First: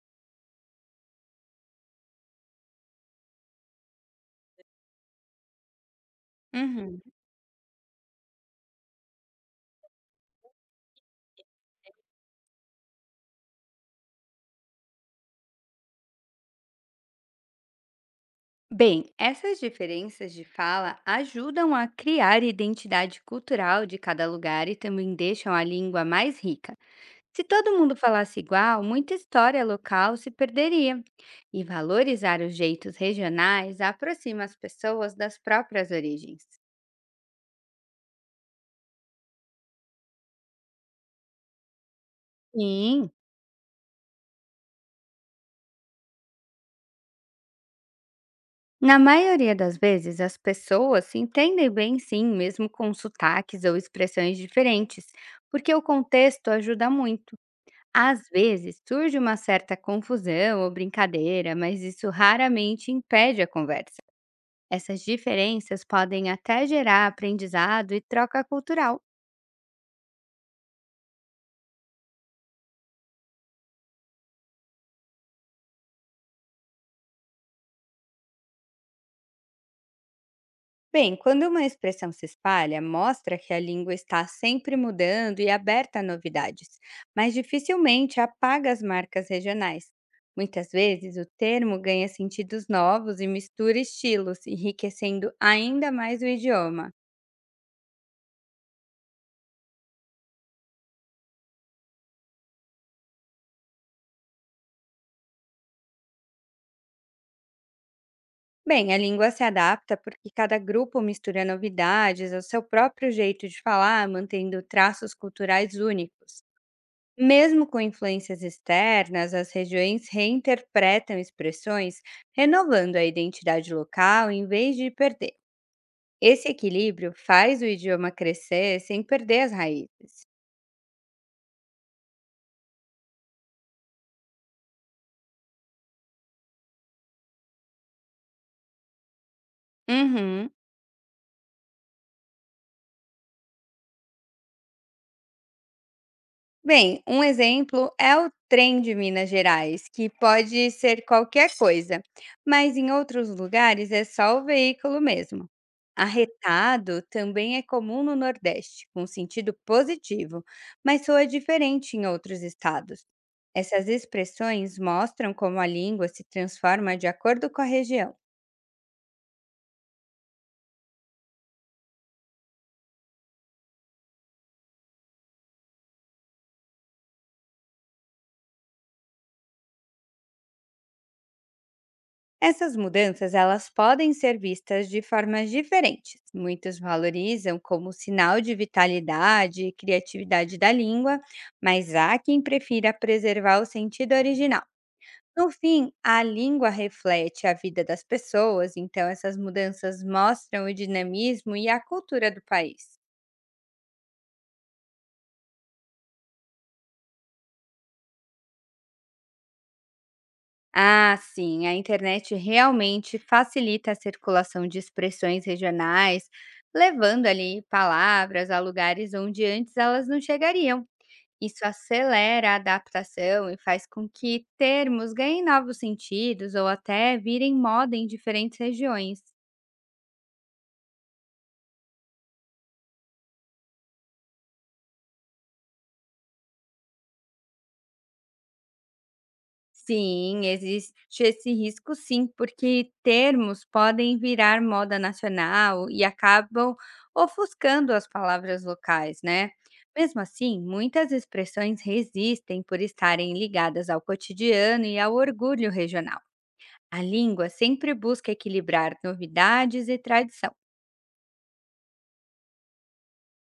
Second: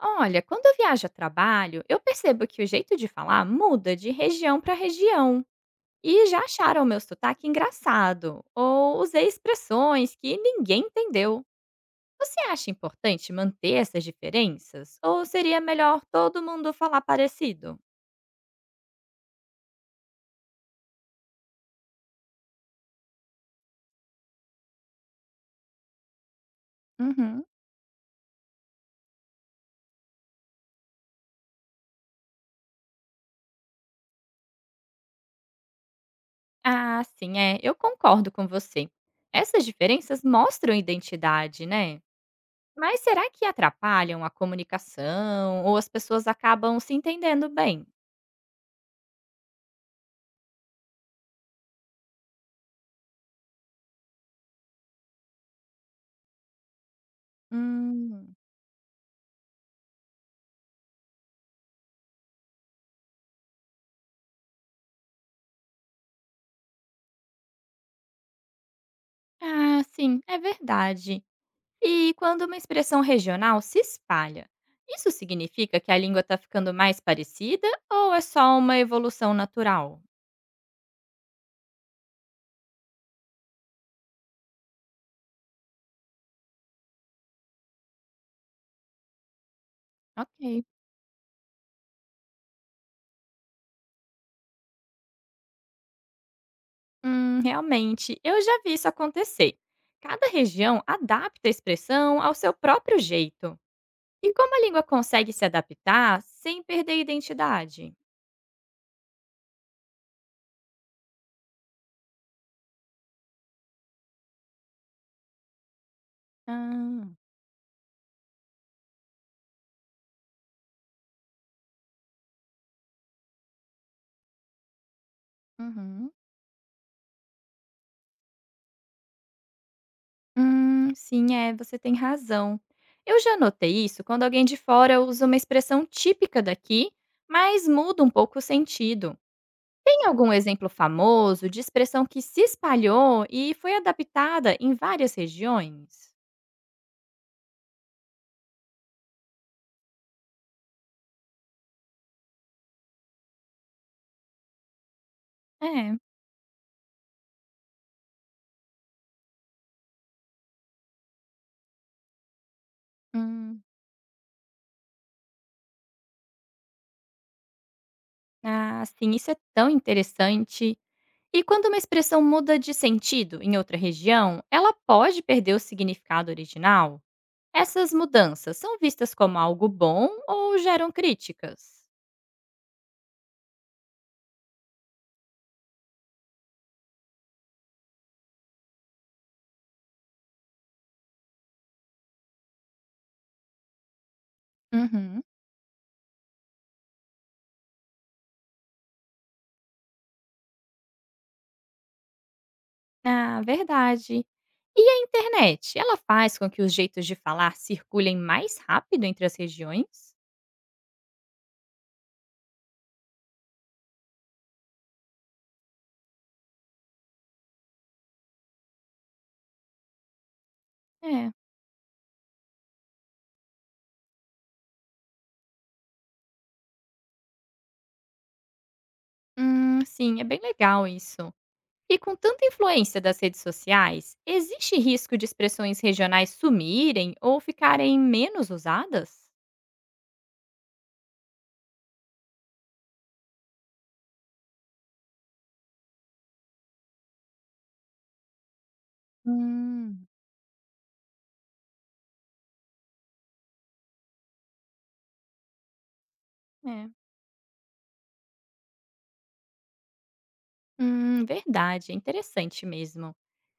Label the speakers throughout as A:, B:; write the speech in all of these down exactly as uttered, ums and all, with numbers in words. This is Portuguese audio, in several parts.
A: Olha, quando eu viajo a trabalho, eu percebo que o jeito de falar muda de região para região. E já acharam meu
B: Uhum.
A: sotaque engraçado, ou usei expressões que ninguém entendeu. Você acha importante manter essas diferenças? Ou seria melhor todo mundo falar parecido?
B: Bem, essas diferenças de fala ajudam a criar identidade cultural de cada lugar e também deixam a língua mais rica. Se
A: Uhum.
B: todo mundo falasse igual, muita história local se perderia. E valorizar os jeitos regionais aproxima as pessoas das próprias origens.
A: Ah, sim, é, eu concordo com você. Essas diferenças mostram identidade, né? Mas
B: Sim,
A: será que atrapalham a comunicação ou as pessoas acabam se entendendo bem?
B: na maioria das vezes as pessoas se entendem bem, sim, mesmo com sotaques ou expressões diferentes, porque o contexto ajuda muito. Às
A: Hum.
B: vezes surge uma certa confusão ou brincadeira, mas isso raramente impede a conversa. Essas diferenças podem até gerar aprendizado e troca cultural.
A: Ah, sim, é verdade. E quando uma expressão regional se espalha, isso significa que a língua está ficando mais parecida ou é só uma evolução natural?
B: Bem, quando uma expressão se espalha, mostra que a língua está sempre mudando e aberta a novidades, mas dificilmente apaga as marcas regionais.
A: Ok.
B: Muitas vezes o termo ganha sentidos novos e mistura estilos, enriquecendo ainda mais o idioma.
A: Hum, realmente, eu já vi isso acontecer. Cada região adapta a expressão ao seu próprio jeito. E como a língua consegue se adaptar sem perder a identidade?
B: Bem, a língua se adapta porque cada grupo mistura novidades ao seu próprio jeito de falar, mantendo traços culturais únicos.
A: Ah,
B: Mesmo com influências externas, as regiões reinterpretam expressões, renovando a identidade local em vez de perder.
A: uhum.
B: Esse equilíbrio faz o idioma crescer sem perder as raízes.
A: Hum, sim, é, você tem razão. Eu já notei isso quando alguém de fora usa uma expressão típica daqui, mas muda um pouco o sentido. Tem algum
B: Uhum.
A: exemplo famoso de expressão que se espalhou e foi adaptada em várias regiões?
B: Bem, um exemplo é o trem de Minas Gerais, que pode ser qualquer coisa, mas em outros lugares é só o veículo mesmo.
A: É.
B: Arretado também é comum no Nordeste, com sentido positivo, mas soa diferente em outros estados.
A: Hum.
B: Essas expressões mostram como a língua se transforma de acordo com a região.
A: Ah, sim, isso é tão interessante. E quando uma expressão muda de sentido em outra região, ela pode perder o significado original? Essas mudanças são vistas como algo bom ou geram críticas?
B: Essas mudanças, elas podem ser vistas de formas diferentes. Muitos valorizam como sinal de vitalidade e criatividade da língua, mas há quem prefira preservar o sentido original.
A: Uhum.
B: No fim, a língua reflete a vida das pessoas, então essas mudanças mostram o dinamismo e a cultura do país.
A: Ah, verdade. E a internet? Ela faz com que os jeitos de falar circulem mais rápido entre as regiões?
B: Ah, sim, a internet realmente facilita a circulação de expressões regionais, levando ali palavras a lugares onde antes elas não chegariam.
A: É.
B: Isso acelera a adaptação e faz com que termos ganhem novos sentidos ou até virem moda em diferentes regiões.
A: Hum, sim, é bem legal isso. E com tanta influência das redes sociais, existe risco de expressões regionais sumirem ou ficarem menos usadas?
B: Sim, existe esse risco sim, porque termos podem virar moda nacional e acabam ofuscando as palavras locais, né?
A: Hum.
B: Mesmo assim, muitas expressões resistem por estarem ligadas ao cotidiano e ao orgulho regional.
A: É.
B: A língua sempre busca equilibrar novidades e tradição.
A: Hum, verdade, é interessante mesmo.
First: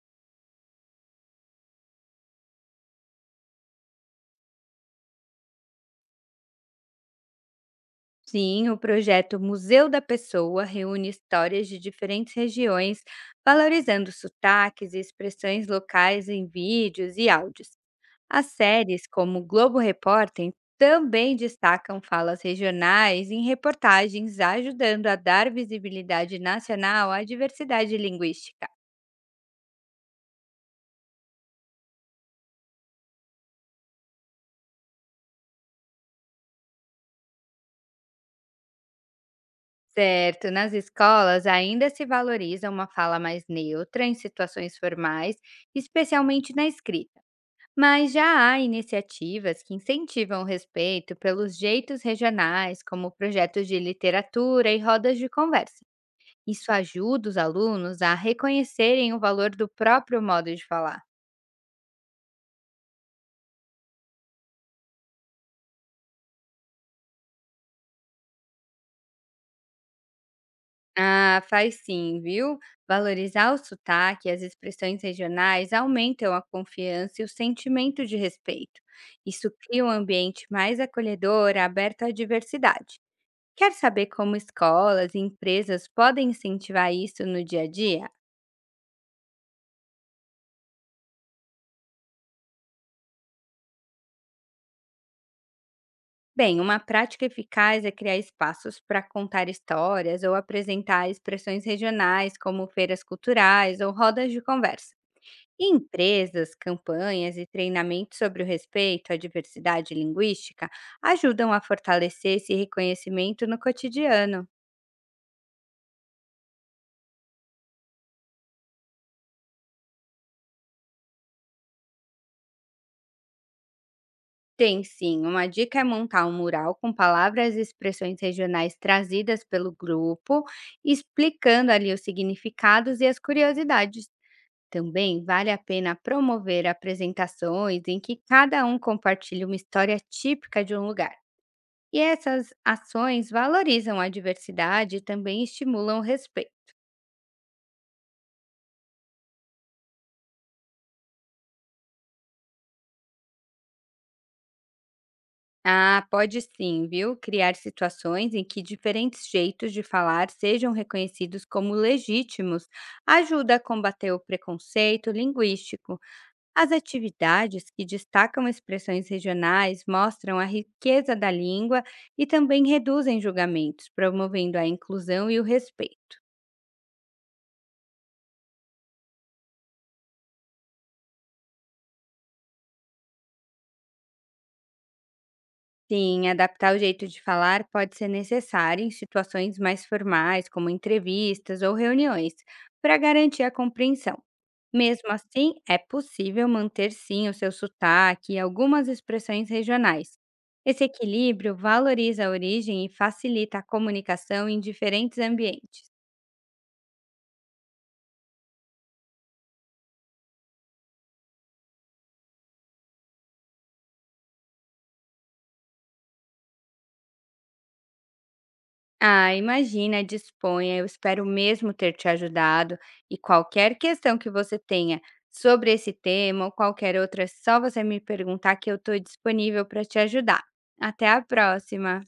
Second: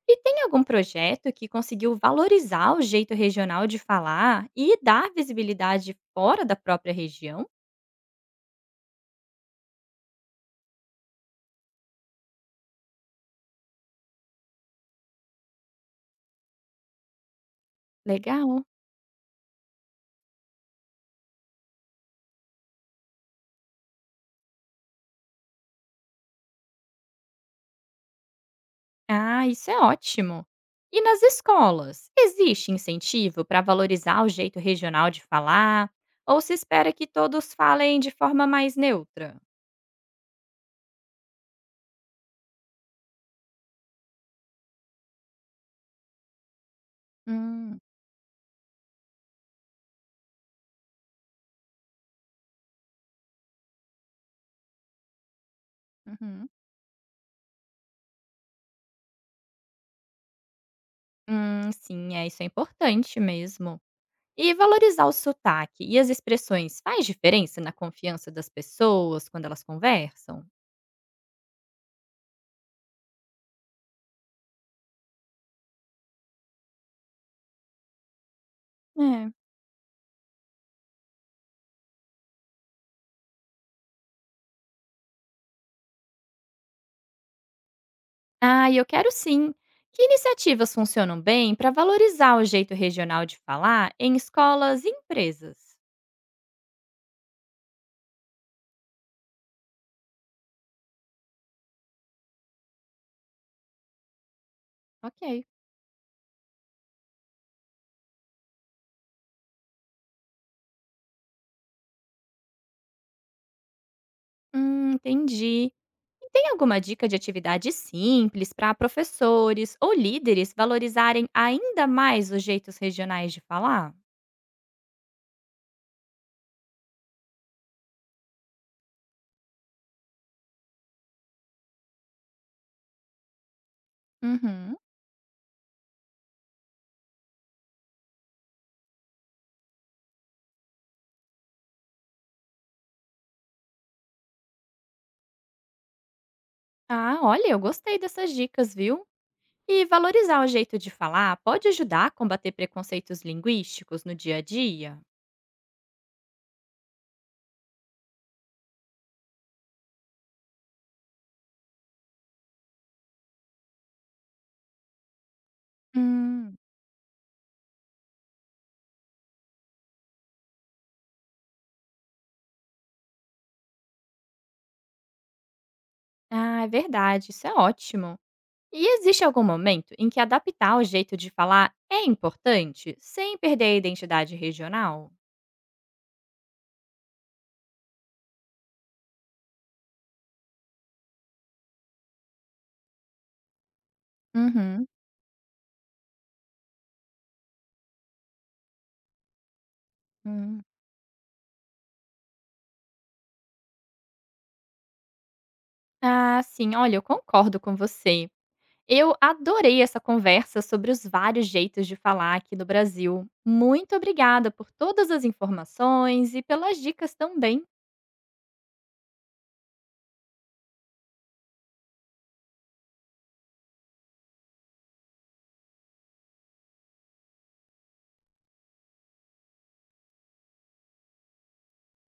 A: E tem algum projeto que conseguiu valorizar o jeito regional de falar e dar visibilidade fora da própria região?
B: Sim, o projeto Museu da Pessoa reúne histórias de diferentes regiões, valorizando sotaques e expressões locais em vídeos e áudios. As
A: Legal.
B: séries, como Globo Repórter, também destacam falas regionais em reportagens, ajudando a dar visibilidade nacional à diversidade linguística.
A: Ah, isso é ótimo. E nas escolas, existe incentivo para valorizar o jeito regional de falar? Ou se espera que todos falem de forma mais neutra?
B: Certo, nas escolas ainda se valoriza uma fala mais neutra em situações formais, especialmente na escrita.
A: Hum,
B: Mas já há iniciativas que incentivam o respeito pelos jeitos regionais, como projetos de literatura e rodas de conversa.
A: uhum.
B: Isso ajuda os alunos a reconhecerem o valor do próprio modo de falar.
A: Hum, sim, é, isso é importante mesmo. E valorizar o sotaque e as expressões faz diferença na confiança das pessoas quando elas conversam?
B: Ah, faz sim, viu? Valorizar o sotaque e as expressões regionais aumentam a confiança e o sentimento de respeito.
A: É.
B: Isso cria um ambiente mais acolhedor, aberto à diversidade. Quer saber como escolas e empresas podem incentivar isso no dia a dia?
A: Ah, e eu quero sim. Que iniciativas funcionam bem para valorizar o jeito regional de falar em escolas e empresas?
B: Bem, uma prática eficaz é criar espaços para contar histórias ou apresentar expressões regionais, como feiras culturais ou rodas de conversa.
A: Ok.
B: E empresas, campanhas e treinamentos sobre o respeito à diversidade linguística ajudam a fortalecer esse reconhecimento no cotidiano.
A: Hum, entendi. E tem alguma dica de atividade simples para professores ou líderes valorizarem ainda mais os jeitos regionais de falar?
B: Tem sim, uma dica é montar um mural com palavras e expressões regionais trazidas pelo grupo, explicando ali os significados e as curiosidades.
A: Uhum.
B: Também vale a pena promover apresentações em que cada um compartilha uma história típica de um lugar. E essas ações valorizam a diversidade e também estimulam o respeito.
A: Ah, olha, eu gostei dessas dicas, viu? E valorizar o jeito de falar pode ajudar a combater preconceitos linguísticos no dia a dia?
B: Ah, pode sim, viu? Criar situações em que diferentes jeitos de falar sejam reconhecidos como legítimos ajuda a combater o preconceito linguístico.
A: Hum.
B: As atividades que destacam expressões regionais mostram a riqueza da língua e também reduzem julgamentos, promovendo a inclusão e o respeito.
A: Ah, é verdade, isso é ótimo. E existe algum momento em que adaptar o jeito de falar é importante, sem perder a identidade regional?
B: Sim, adaptar o jeito de falar pode ser necessário em situações mais formais, como entrevistas ou reuniões, para garantir a compreensão.
A: Uhum,
B: Mesmo assim, é possível manter sim o seu sotaque e algumas expressões regionais.
A: hum.
B: Esse equilíbrio valoriza a origem e facilita a comunicação em diferentes ambientes.
A: Ah, sim, olha, eu concordo com você. Eu adorei essa conversa sobre os vários jeitos de falar aqui no Brasil. Muito obrigada por todas as informações e pelas dicas também.
B: Ah, imagina, disponha. Eu espero mesmo ter te ajudado. E qualquer questão que você tenha sobre esse tema ou qualquer outra, é só você me perguntar que eu estou disponível para te ajudar. Até a próxima!